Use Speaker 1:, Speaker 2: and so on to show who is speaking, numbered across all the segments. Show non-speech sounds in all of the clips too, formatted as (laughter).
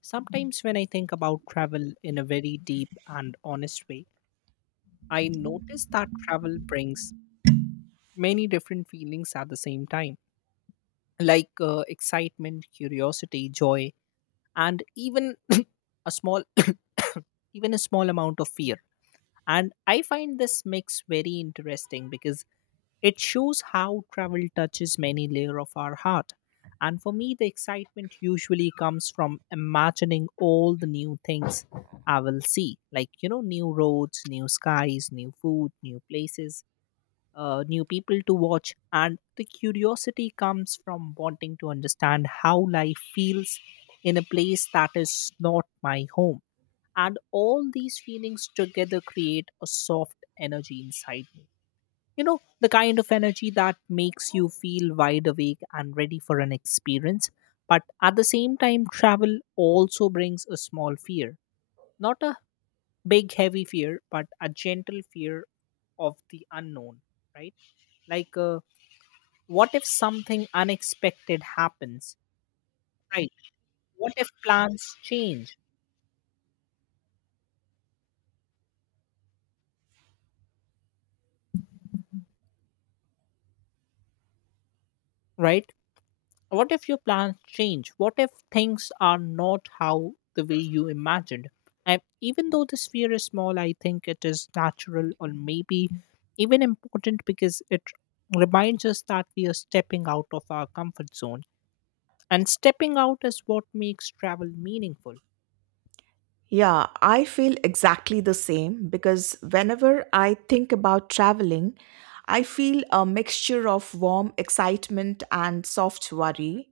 Speaker 1: Sometimes, when I think about travel in a very deep and honest way, I notice that travel brings many different feelings at the same time, like excitement, curiosity, joy, and even (clears throat) a small, (coughs) even a small amount of fear. And I find this mix very interesting because it shows how travel touches many layers of our heart. And for me, the excitement usually comes from imagining all the new things I will see, like, you know, new roads, new skies, new food, new places, new people to watch. And the curiosity comes from wanting to understand how life feels in a place that is not my home. And all these feelings together create a soft energy inside me. You know, the kind of energy that makes you feel wide awake and ready for an experience. But at the same time, travel also brings a small fear. Not a big, heavy fear, but a gentle fear of the unknown, right? Like, what if something unexpected happens, right? What if plans change, right? What if your plans change? What if things are not how the way you imagined? And even though this fear is small, I think it is natural or maybe even important because it reminds us that we are stepping out of our comfort zone. And stepping out is what makes travel meaningful.
Speaker 2: Yeah, I feel exactly the same because whenever I think about traveling, I feel a mixture of warm excitement and soft worry.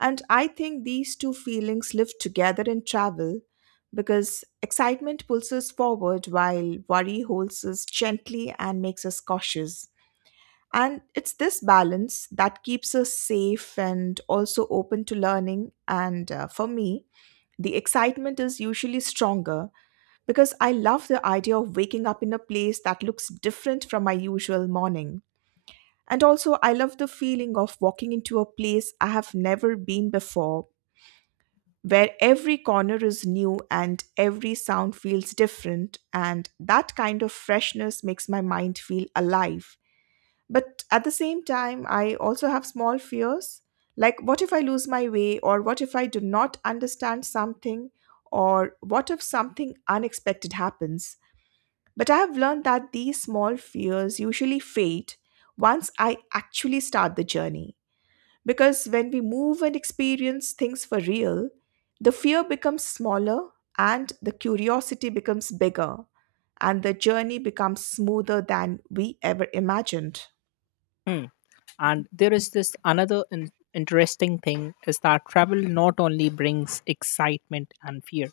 Speaker 2: And I think these two feelings live together in travel because excitement pulls us forward while worry holds us gently and makes us cautious. And it's this balance that keeps us safe and also open to learning. And For me, the excitement is usually stronger because I love the idea of waking up in a place that looks different from my usual morning. And also, I love the feeling of walking into a place I have never been before, where every corner is new and every sound feels different. And that kind of freshness makes my mind feel alive. But at the same time, I also have small fears like, what if I lose my way, or what if I do not understand something, or what if something unexpected happens? But I have learned that these small fears usually fade once I actually start the journey. Because when we move and experience things for real, the fear becomes smaller and the curiosity becomes bigger, and the journey becomes smoother than we ever imagined.
Speaker 1: Hmm. And there is this another interesting thing is that travel not only brings excitement and fear,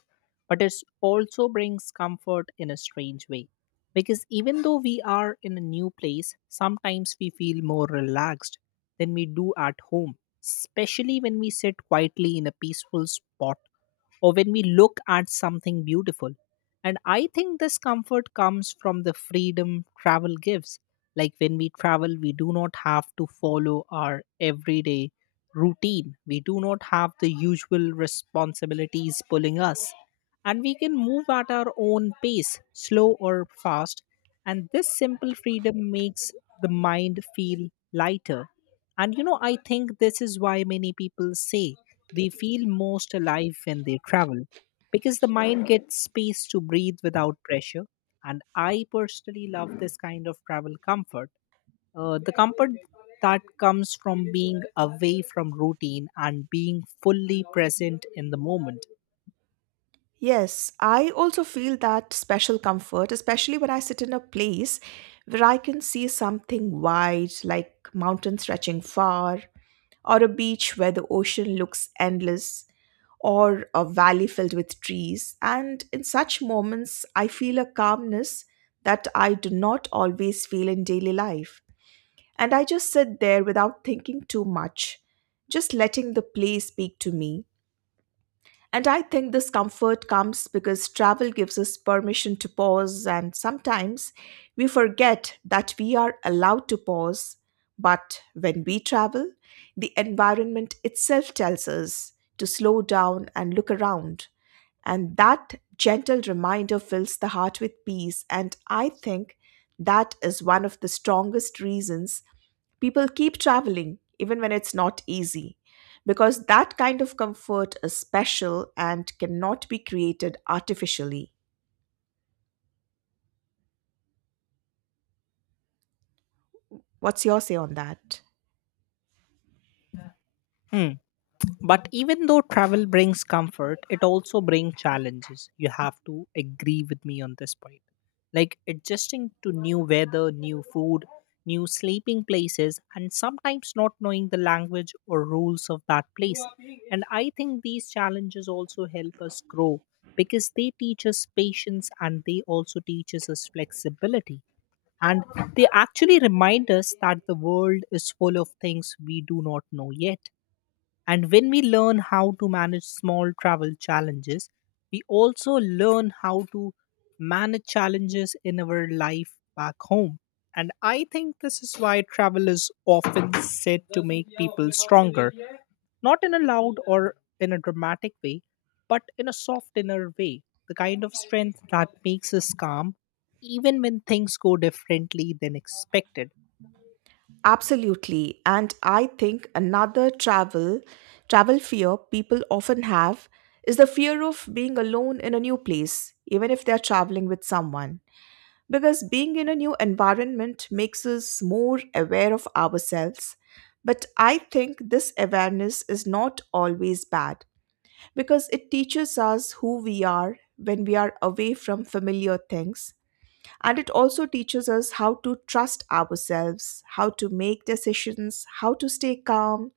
Speaker 1: but it also brings comfort in a strange way. Because even though we are in a new place, sometimes we feel more relaxed than we do at home, especially when we sit quietly in a peaceful spot or when we look at something beautiful. And I think this comfort comes from the freedom travel gives. Like when we travel, we do not have to follow our everyday routine, we do not have the usual responsibilities pulling us. And we can move at our own pace, slow or fast. And this simple freedom makes the mind feel lighter. And you know, I think this is why many people say they feel most alive when they travel because the mind gets space to breathe without pressure. And I personally love this kind of travel comfort. The comfort that comes from being away from routine and being fully present in the moment.
Speaker 2: Yes, I also feel that special comfort, especially when I sit in a place where I can see something wide, like mountains stretching far, or a beach where the ocean looks endless, or a valley filled with trees. And in such moments, I feel a calmness that I do not always feel in daily life. And I just sit there without thinking too much, just letting the place speak to me. And I think this comfort comes because travel gives us permission to pause, and sometimes we forget that we are allowed to pause. But when we travel, the environment itself tells us to slow down and look around. And that gentle reminder fills the heart with peace. And I think that is one of the strongest reasons people keep traveling even when it's not easy, because that kind of comfort is special and cannot be created artificially. What's your say on that?
Speaker 1: Hmm. But even though travel brings comfort, it also brings challenges. You have to agree with me on this point. Like adjusting to new weather, new food, new sleeping places, and sometimes not knowing the language or rules of that place. And I think these challenges also help us grow because they teach us patience and they also teaches us flexibility. And they actually remind us that the world is full of things we do not know yet. And when we learn how to manage small travel challenges, we also learn how to manage challenges in our life back home. And I think this is why travel is often said to make people stronger, not in a loud or in a dramatic way, but in a soft inner way, the kind of strength that makes us calm even when things go differently than expected.
Speaker 2: Absolutely. And I think another travel fear people often have is the fear of being alone in a new place, even if they're traveling with someone, because being in a new environment makes us more aware of ourselves. But I think this awareness is not always bad because it teaches us who we are when we are away from familiar things. And it also teaches us how to trust ourselves, how to make decisions, how to stay calm,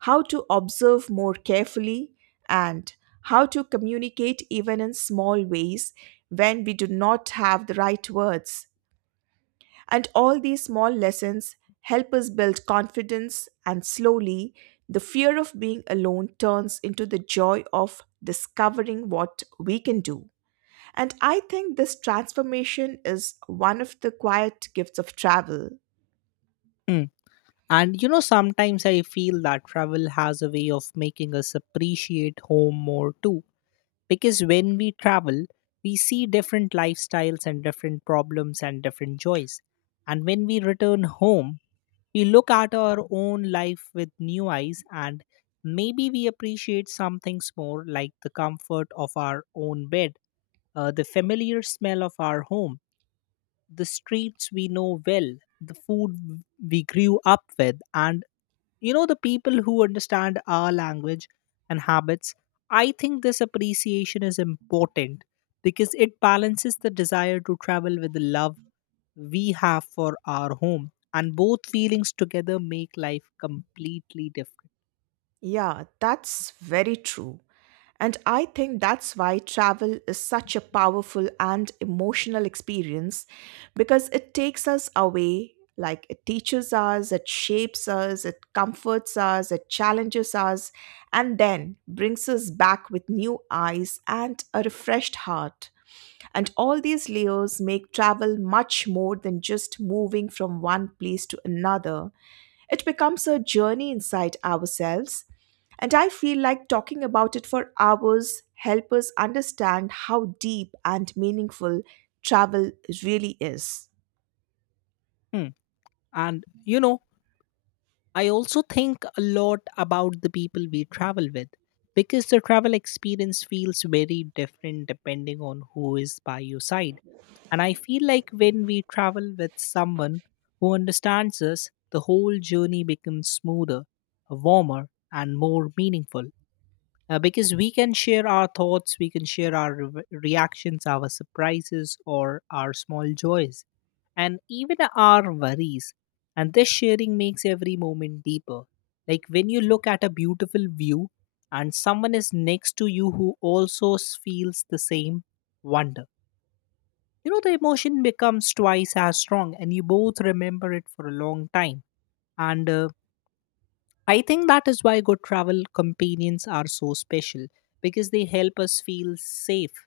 Speaker 2: how to observe more carefully, and how to communicate even in small ways when we do not have the right words. And all these small lessons help us build confidence, and slowly, the fear of being alone turns into the joy of discovering what we can do. And I think this transformation is one of the quiet gifts of travel.
Speaker 1: Hmm. And you know, sometimes I feel that travel has a way of making us appreciate home more too. Because when we travel, we see different lifestyles and different problems and different joys. And when we return home, we look at our own life with new eyes and maybe we appreciate some things more, like the comfort of our own bed, the familiar smell of our home, the streets we know well, the food we grew up with, and you know the people who understand our language and habits. I think this appreciation is important because it balances the desire to travel with the love we have for our home, and both feelings together make life completely different.
Speaker 2: Yeah, that's very true. And I think that's why travel is such a powerful and emotional experience because it takes us away, like it teaches us, it shapes us, it comforts us, it challenges us, and then brings us back with new eyes and a refreshed heart. And all these layers make travel much more than just moving from one place to another. It becomes a journey inside ourselves, and I feel like talking about it for hours help us understand how deep and meaningful travel really is.
Speaker 1: Hmm. And you know, I also think a lot about the people we travel with because the travel experience feels very different depending on who is by your side. And I feel like when we travel with someone who understands us, the whole journey becomes smoother, warmer, and more meaningful, because we can share our thoughts, we can share our reactions, our surprises, or our small joys, and even our worries. And this sharing makes every moment deeper. Like when you look at a beautiful view and someone is next to you who also feels the same wonder, you know, the emotion becomes twice as strong, and you both remember it for a long time. And I think that is why good travel companions are so special because they help us feel safe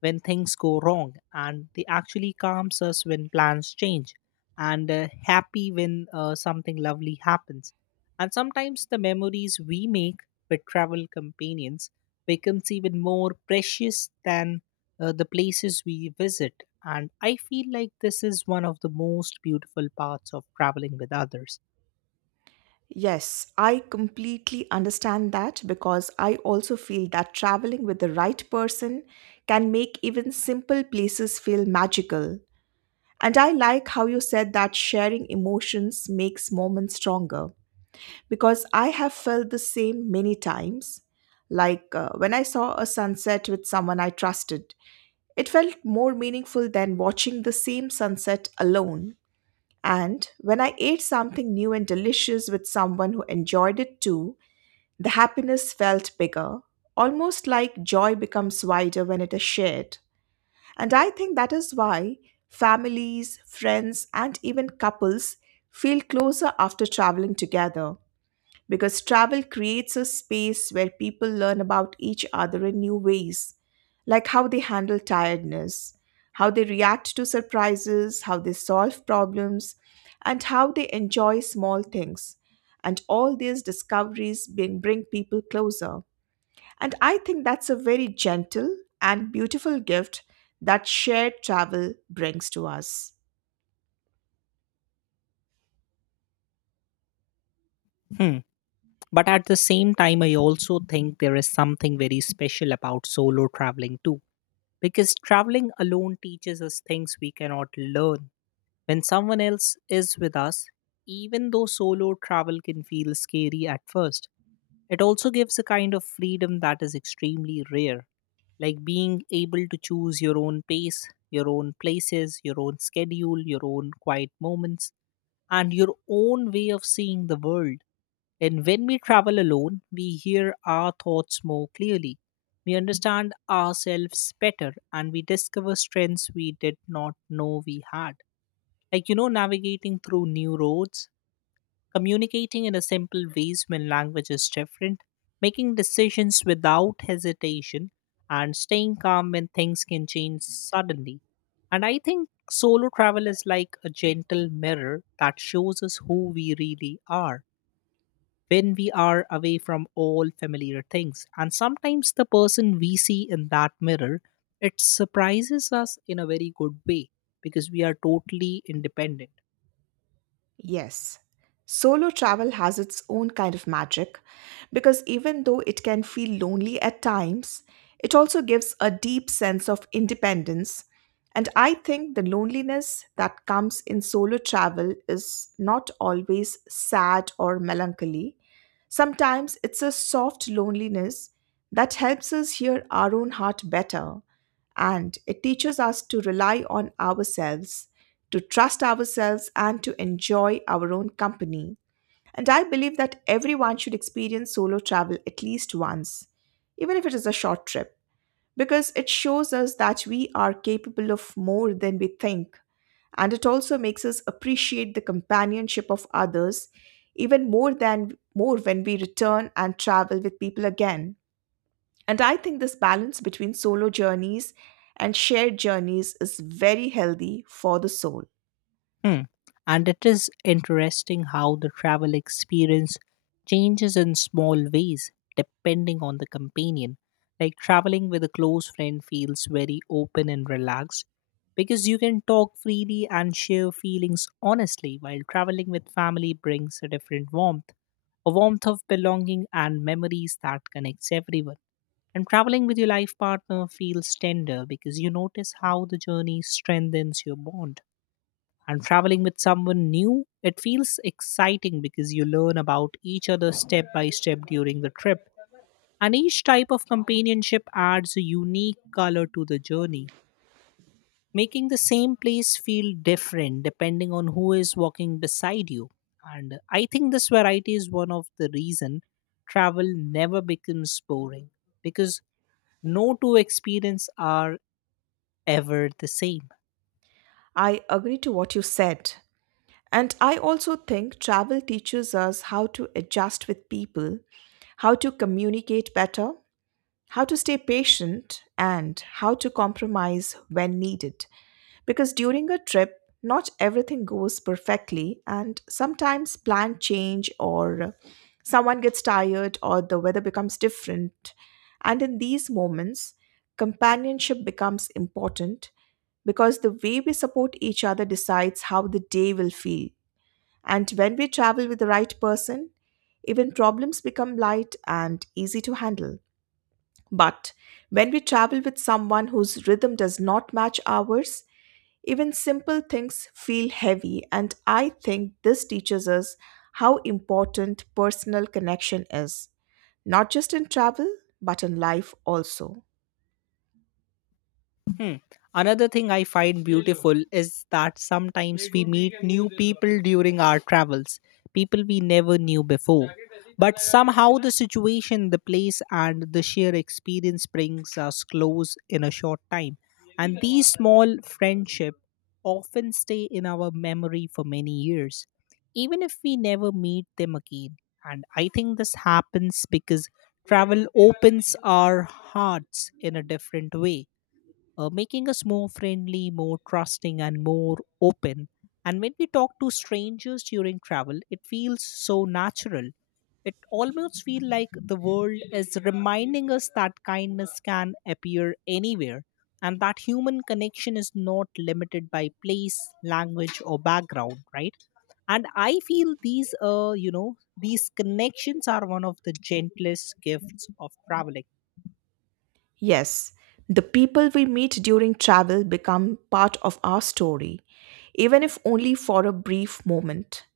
Speaker 1: when things go wrong, and they actually calms us when plans change, and happy when something lovely happens. And sometimes the memories we make with travel companions becomes even more precious than the places we visit. And I feel like this is one of the most beautiful parts of traveling with others.
Speaker 2: Yes, I completely understand that because I also feel that traveling with the right person can make even simple places feel magical. And I like how you said that sharing emotions makes moments stronger, because I have felt the same many times. Like when I saw a sunset with someone I trusted, it felt more meaningful than watching the same sunset alone. And when I ate something new and delicious with someone who enjoyed it too, the happiness felt bigger, almost like joy becomes wider when it is shared. And I think that is why families, friends, and even couples feel closer after traveling together, because travel creates a space where people learn about each other in new ways, like how they handle tiredness, how they react to surprises, how they solve problems, and how they enjoy small things. And all these discoveries bring people closer. And I think that's a very gentle and beautiful gift that shared travel brings to us.
Speaker 1: Hmm. But at the same time, I also think there is something very special about solo traveling too, because traveling alone teaches us things we cannot learn when someone else is with us. Even though solo travel can feel scary at first, it also gives a kind of freedom that is extremely rare, like being able to choose your own pace, your own places, your own schedule, your own quiet moments, and your own way of seeing the world. And when we travel alone, we hear our thoughts more clearly. We understand ourselves better and we discover strengths we did not know we had. Like, you know, navigating through new roads, communicating in a simple ways when language is different, making decisions without hesitation, and staying calm when things can change suddenly. And I think solo travel is like a gentle mirror that shows us who we really are when we are away from all familiar things. And sometimes the person we see in that mirror, it surprises us in a very good way because we are totally independent.
Speaker 2: Yes. Solo travel has its own kind of magic because even though it can feel lonely at times, it also gives a deep sense of independence. And I think the loneliness that comes in solo travel is not always sad or melancholy. Sometimes it's a soft loneliness that helps us hear our own heart better, and it teaches us to rely on ourselves, to trust ourselves, and to enjoy our own company. And I believe that everyone should experience solo travel at least once, even if it is a short trip, because it shows us that we are capable of more than we think. And it also makes us appreciate the companionship of others even more than more when we return and travel with people again. And I think this balance between solo journeys and shared journeys is very healthy for the soul.
Speaker 1: Hmm. And it is interesting how the travel experience changes in small ways depending on the companion. Like traveling with a close friend feels very open and relaxed because you can talk freely and share feelings honestly, while traveling with family brings a different warmth, a warmth of belonging and memories that connects everyone. And traveling with your life partner feels tender because you notice how the journey strengthens your bond. And traveling with someone new, it feels exciting because you learn about each other step by step during the trip. And each type of companionship adds a unique color to the journey, making the same place feel different depending on who is walking beside you. And I think this variety is one of the reason travel never becomes boring, because no two experiences are ever the same.
Speaker 2: I agree to what you said. And I also think travel teaches us how to adjust with people, how to communicate better, how to stay patient, and how to compromise when needed. Because during a trip, not everything goes perfectly, and sometimes plans change, or someone gets tired, or the weather becomes different. And in these moments, companionship becomes important because the way we support each other decides how the day will feel. And when we travel with the right person, even problems become light and easy to handle. But when we travel with someone whose rhythm does not match ours, even simple things feel heavy, and I think this teaches us how important personal connection is, not just in travel, but in life also.
Speaker 1: Hmm. Another thing I find beautiful is that sometimes we meet new people during our travels, people we never knew before. But somehow the situation, the place, and the sheer experience brings us close in a short time. And these small friendships often stay in our memory for many years, even if we never meet them again. And I think this happens because travel opens our hearts in a different way, making us more friendly, more trusting, and more open. And when we talk to strangers during travel, it feels so natural. It almost feels like the world is reminding us that kindness can appear anywhere and that human connection is not limited by place, language, or background, right? And I feel these, you know, these connections are one of the gentlest gifts of traveling.
Speaker 2: Yes, the people we meet during travel become part of our story, even if only for a brief moment.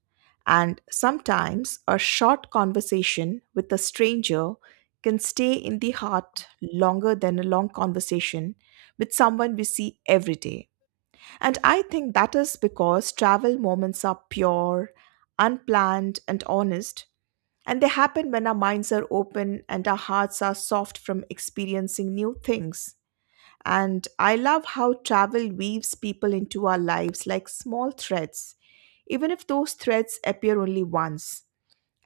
Speaker 2: And sometimes a short conversation with a stranger can stay in the heart longer than a long conversation with someone we see every day. And I think that is because travel moments are pure, unplanned, and honest. And they happen when our minds are open and our hearts are soft from experiencing new things. And I love how travel weaves people into our lives like small threads, even if those threads appear only once.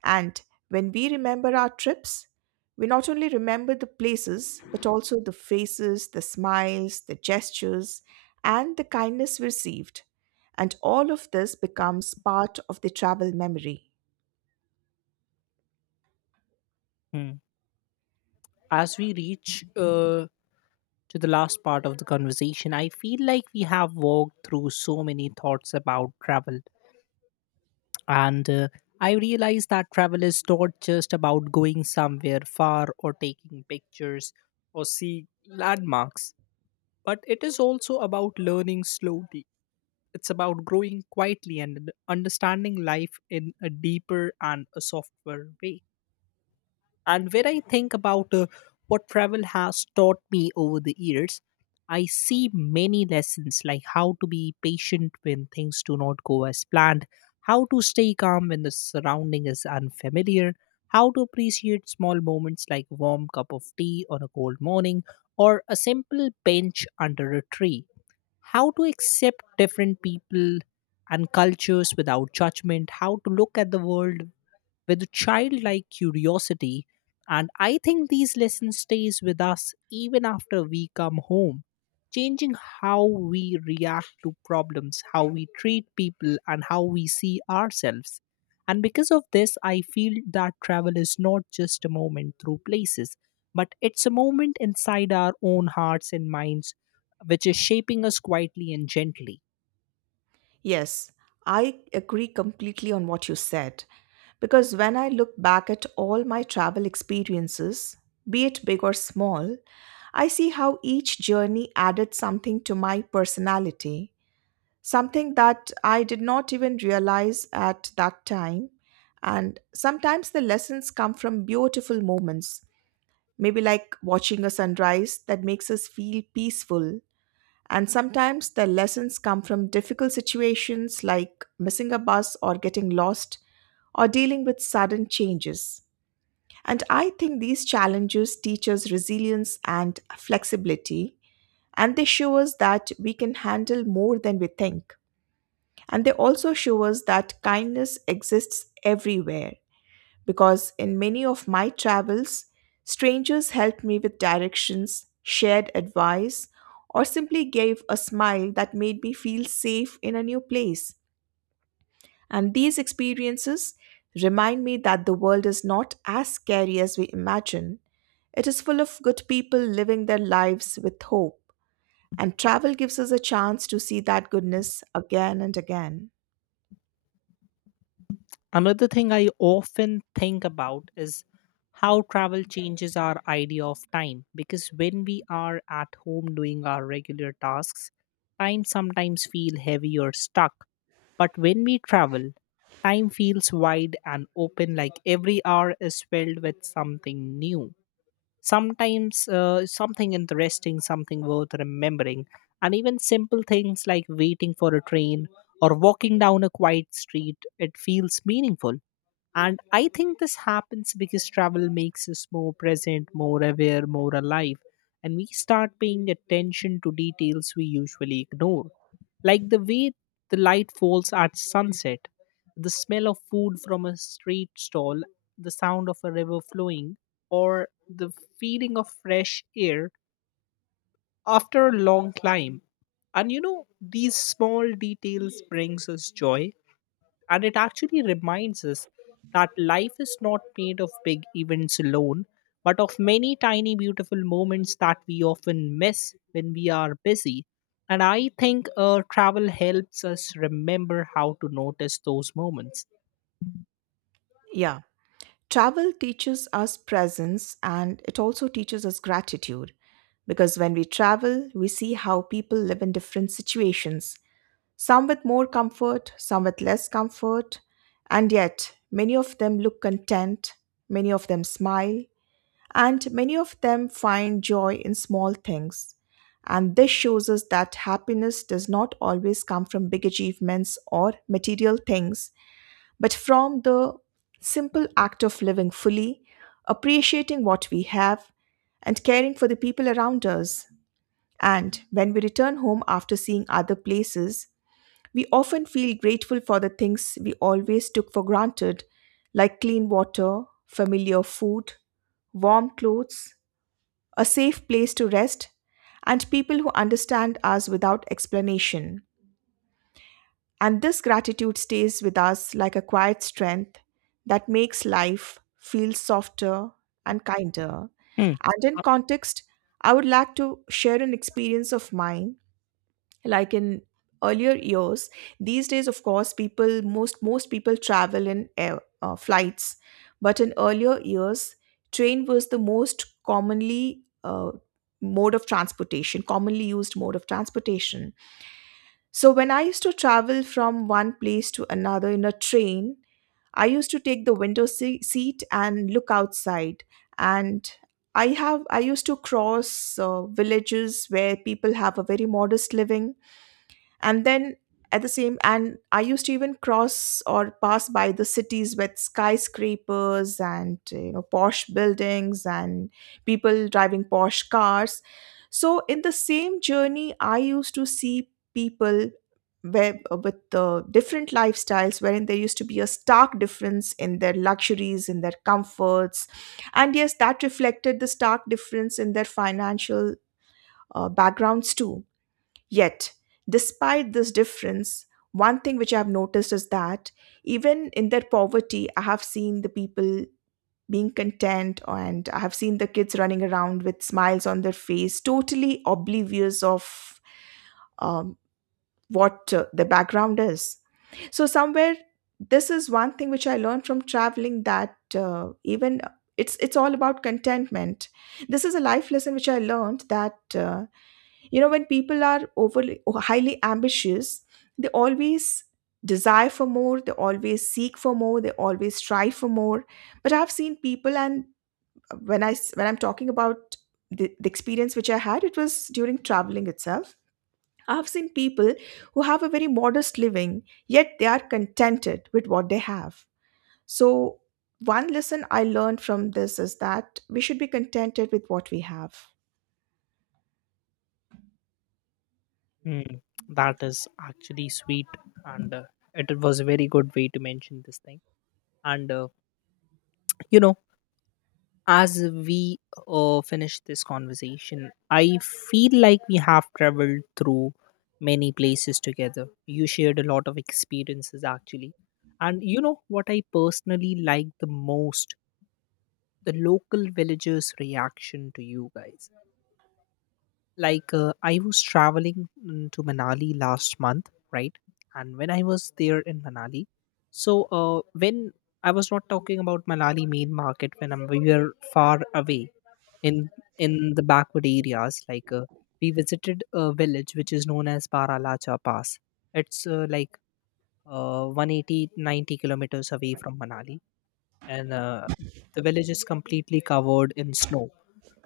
Speaker 2: And when we remember our trips, we not only remember the places, but also the faces, the smiles, the gestures, and the kindness we received. And all of this becomes part of the travel memory.
Speaker 1: Hmm. As we reach to the last part of the conversation, I feel like we have walked through so many thoughts about travel. And I realize that travel is not just about going somewhere far or taking pictures or seeing landmarks, but it is also about learning slowly. It's about growing quietly and understanding life in a deeper and a softer way. And when I think about what travel has taught me over the years, I see many lessons like how to be patient when things do not go as planned, how to stay calm when the surrounding is unfamiliar, how to appreciate small moments like a warm cup of tea on a cold morning or a simple bench under a tree, how to accept different people and cultures without judgment, how to look at the world with childlike curiosity. And I think these lessons stays with us even after we come home, changing how we react to problems, how we treat people, and how we see ourselves. And because of this, I feel that travel is not just a moment through places, but it's a moment inside our own hearts and minds, which is shaping us quietly and gently.
Speaker 2: Yes, I agree completely on what you said. Because when I look back at all my travel experiences, be it big or small, I see how each journey added something to my personality, something that I did not even realize at that time. And sometimes the lessons come from beautiful moments, maybe like watching a sunrise that makes us feel peaceful, and sometimes the lessons come from difficult situations like missing a bus or getting lost or dealing with sudden changes. And I think these challenges teach us resilience and flexibility, and they show us that we can handle more than we think. And they also show us that kindness exists everywhere because in many of my travels, strangers helped me with directions, shared advice, or simply gave a smile that made me feel safe in a new place. And these experiences remind me that the world is not as scary as we imagine. It is full of good people living their lives with hope. And travel gives us a chance to see that goodness again and again.
Speaker 1: Another thing I often think about is how travel changes our idea of time, because when we are at home doing our regular tasks, time sometimes feel heavy or stuck. But when we travel, time feels wide and open, like every hour is filled with something new. Sometimes something interesting, something worth remembering, and even simple things like waiting for a train or walking down a quiet street, it feels meaningful. And I think this happens because travel makes us more present, more aware, more alive. And we start paying attention to details we usually ignore, like the way the light falls at sunset, the smell of food from a street stall, the sound of a river flowing, or the feeling of fresh air after a long climb. And these small details brings us joy and it actually reminds us that life is not made of big events alone, but of many tiny, beautiful moments that we often miss when we are busy. And I think travel helps us remember how to notice those moments.
Speaker 2: Yeah. Travel teaches us presence and it also teaches us gratitude because when we travel, we see how people live in different situations, some with more comfort, some with less comfort, and yet many of them look content, many of them smile, and many of them find joy in small things. And this shows us that happiness does not always come from big achievements or material things, but from the simple act of living fully, appreciating what we have, and caring for the people around us. And when we return home after seeing other places, we often feel grateful for the things we always took for granted, like clean water, familiar food, warm clothes, a safe place to rest, and people who understand us without explanation. And this gratitude stays with us like a quiet strength that makes life feel softer and kinder.
Speaker 1: Hmm.
Speaker 2: And in
Speaker 1: Uh,
Speaker 2: context, I would like to share an experience of mine. Like in earlier years, these days, of course, people most most people travel in air flights, but in earlier years, train was the most commonly mode of transportation, commonly used mode of transportation. So when I used to travel from one place to another in a train, I used to take the window seat and look outside. And I used to cross villages where people have a very modest living, and then at the same and I used to even cross or pass by the cities with skyscrapers and you know, posh buildings and people driving posh cars. So in the same journey I used to see people with the different lifestyles, wherein there used to be a stark difference in their luxuries, in their comforts. And yes, that reflected the stark difference in their financial backgrounds too. Yet, despite this difference, one thing which I've noticed is that even in their poverty, I have seen the people being content, and I have seen the kids running around with smiles on their face, totally oblivious of um, what the background is. So, somewhere, this is one thing which I learned from traveling, that even it's all about contentment. This is a life lesson which I learned, that you know, when people are overly highly ambitious, they always desire for more, they always seek for more, they always strive for more. But I've seen people, and when when I'm talking about the experience which I had, it was during traveling itself. I've seen people who have a very modest living, yet they are contented with what they have. So, one lesson I learned from this is that we should be contented with what we have.
Speaker 1: hmm. That is actually sweet. And it was a very good way to mention this thing. And, you know, as we finish this conversation, I feel like we have traveled through many places together. You shared a lot of experiences actually. And you know what I personally like the most? The local villagers' reaction to you guys, like I was traveling to manali last month, right? And when I was there in manali, so when I was not talking about manali main market. We were far away in the backward areas. Like we visited a village which is known as paralacha pass. It's like 180, 90 kilometers away from manali. And the village is completely covered in snow.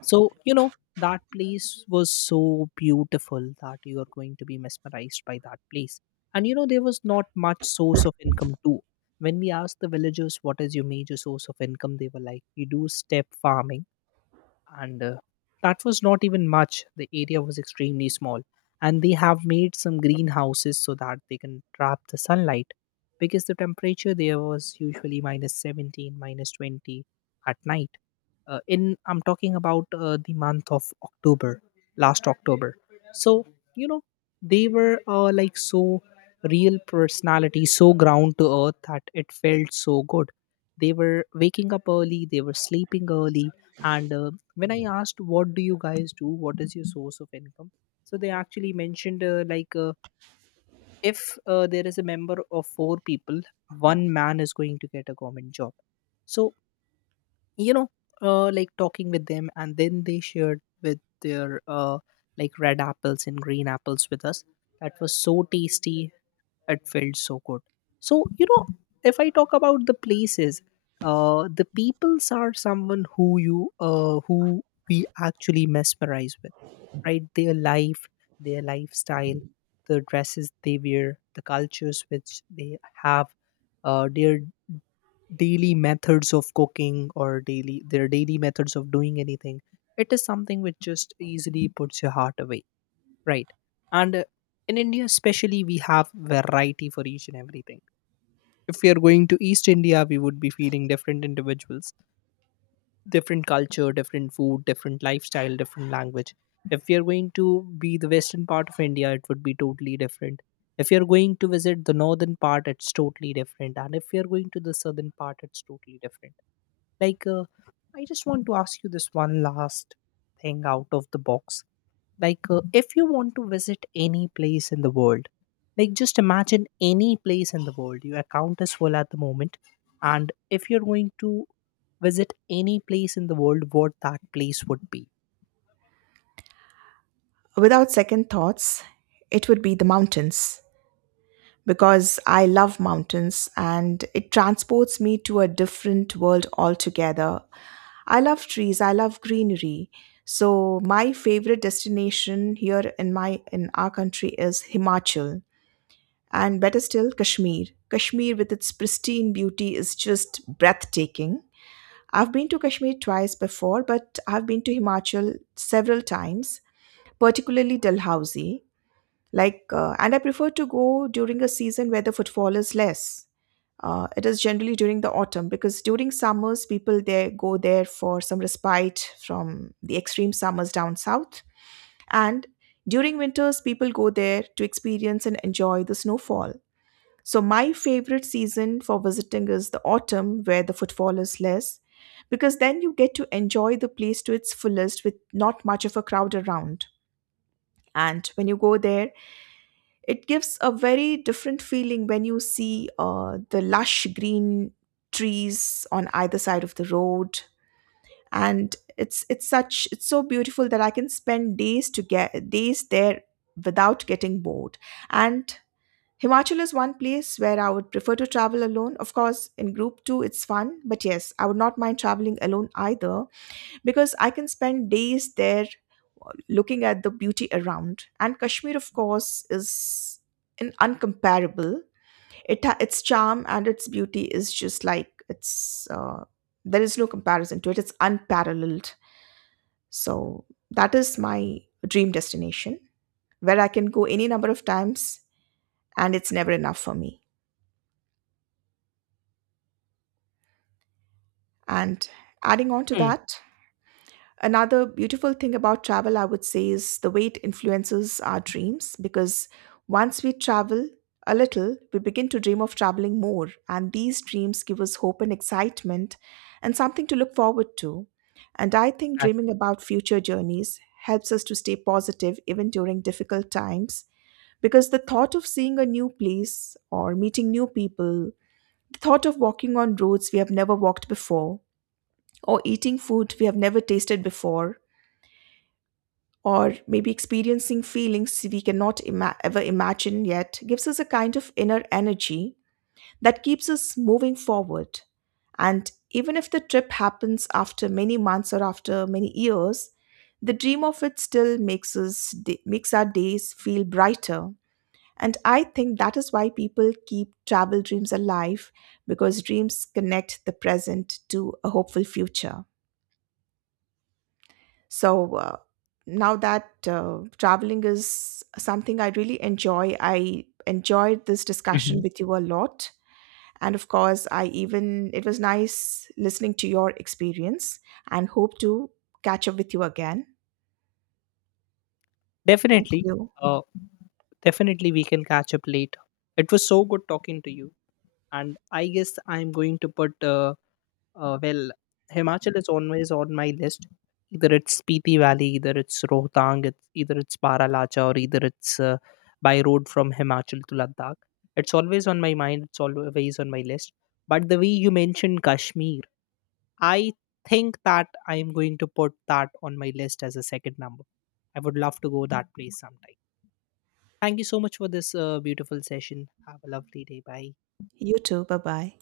Speaker 1: So, you know, that place was so beautiful that you are going to be mesmerized by that place. And, you know, there was not much source of income too. When we asked the villagers, what is your major source of income? They were like, we do step farming. And that was not even much. The area was extremely small and they have made some greenhouses so that they can trap the sunlight, because the temperature there was usually minus 17 minus 20 at night. In I'm talking about the month of october, last october. So, you know, they were like so real personality, so ground to earth that it felt so good. They were waking up early, they were sleeping early. And when I asked, what do you guys do, what is your source of income? So they actually mentioned, if there is a member of 4 people, one man is going to get a government job. So, you know, like talking with them, and then they shared with their like red apples and green apples with us. That was so tasty. It felt so good. So, you know, if I talk about the places, the peoples are someone who you, who we actually mesmerize with, right? Their life, their lifestyle, the dresses they wear, the cultures which they have, their daily methods of cooking, or daily their daily methods of doing anything. It is something which just easily puts your heart away, right? And in india especially we have variety for each and everything. If we are going to east india, we would be feeding different individuals, different culture, different food, different lifestyle, different language. If we are going to be the western part of india, it would be totally different. If you're going to visit the northern part, it's totally different. And if you're going to the southern part, it's totally different. Like, I just want to ask you this one last thing out of the box. Like, if you want to visit any place in the world, like, just imagine any place in the world. Your account is full at the moment. And if you're going to visit any place in the world, what that place would be?
Speaker 2: Without second thoughts, it would be the mountains because I love mountains and it transports me to a different world altogether. I love trees, I love greenery. So my favorite destination here in my in our country is Himachal and better still Kashmir. Kashmir with its pristine beauty is just breathtaking. I've been to Kashmir twice before, but I've been to Himachal several times, particularly Dalhousie. Like, and I prefer to go during a season where the footfall is less. It is generally during the autumn because during summers people there go there for some respite from the extreme summers down south, and during winters people go there to experience and enjoy the snowfall. So my favorite season for visiting is the autumn, where the footfall is less because then you get to enjoy the place to its fullest with not much of a crowd around. And when you go there, it gives a very different feeling when you see the lush green trees on either side of the road, and it's so beautiful that I can spend days there without getting bored. And Himachal is one place where I would prefer to travel alone. Of course, in group two, it's fun, but yes, I would not mind traveling alone either because I can spend days there looking at the beauty around. And Kashmir, of course, is an uncomparable. Its charm and its beauty is just like it's. There is no comparison to it. It's unparalleled. So that is my dream destination where I can go any number of times and it's never enough for me. And adding on to
Speaker 1: Hmm.
Speaker 2: that, another beautiful thing about travel, I would say, is the way it influences our dreams, because once we travel a little, we begin to dream of traveling more. And these dreams give us hope and excitement and something to look forward to. And I think
Speaker 1: Exactly.
Speaker 2: dreaming about future journeys helps us to stay positive even during difficult times, because the thought of seeing a new place or meeting new people, the thought of walking on roads we have never walked before, or eating food we have never tasted before, or maybe experiencing feelings we cannot ever imagine yet, gives us a kind of inner energy that keeps us moving forward. And even if the trip happens after many months or after many years, the dream of it still makes our days feel brighter. And I think that is why people keep travel dreams alive, because dreams connect the present to a hopeful future. So now that traveling is something I really enjoy, I enjoyed this
Speaker 1: Mhm.
Speaker 2: discussion with you a lot. And of course, it was nice listening to your experience and hope to catch up with you again. Thank
Speaker 1: Definitely,
Speaker 2: you.
Speaker 1: uh, definitely we can catch up later. It was so good talking to you. And I guess I'm going to put Uh, well, Himachal is always on my list. Either it's Spiti Valley, either it's Rohtang, either it's Paralacha, or either it's by road from Himachal to Ladakh. It's always on my mind. It's always on my list. But the way you mentioned Kashmir, I think that I'm going to put that on my list as a second number. I would love to go that place sometime. Thank you so much for this beautiful session. Have a lovely day. Bye.
Speaker 2: You too. Bye bye.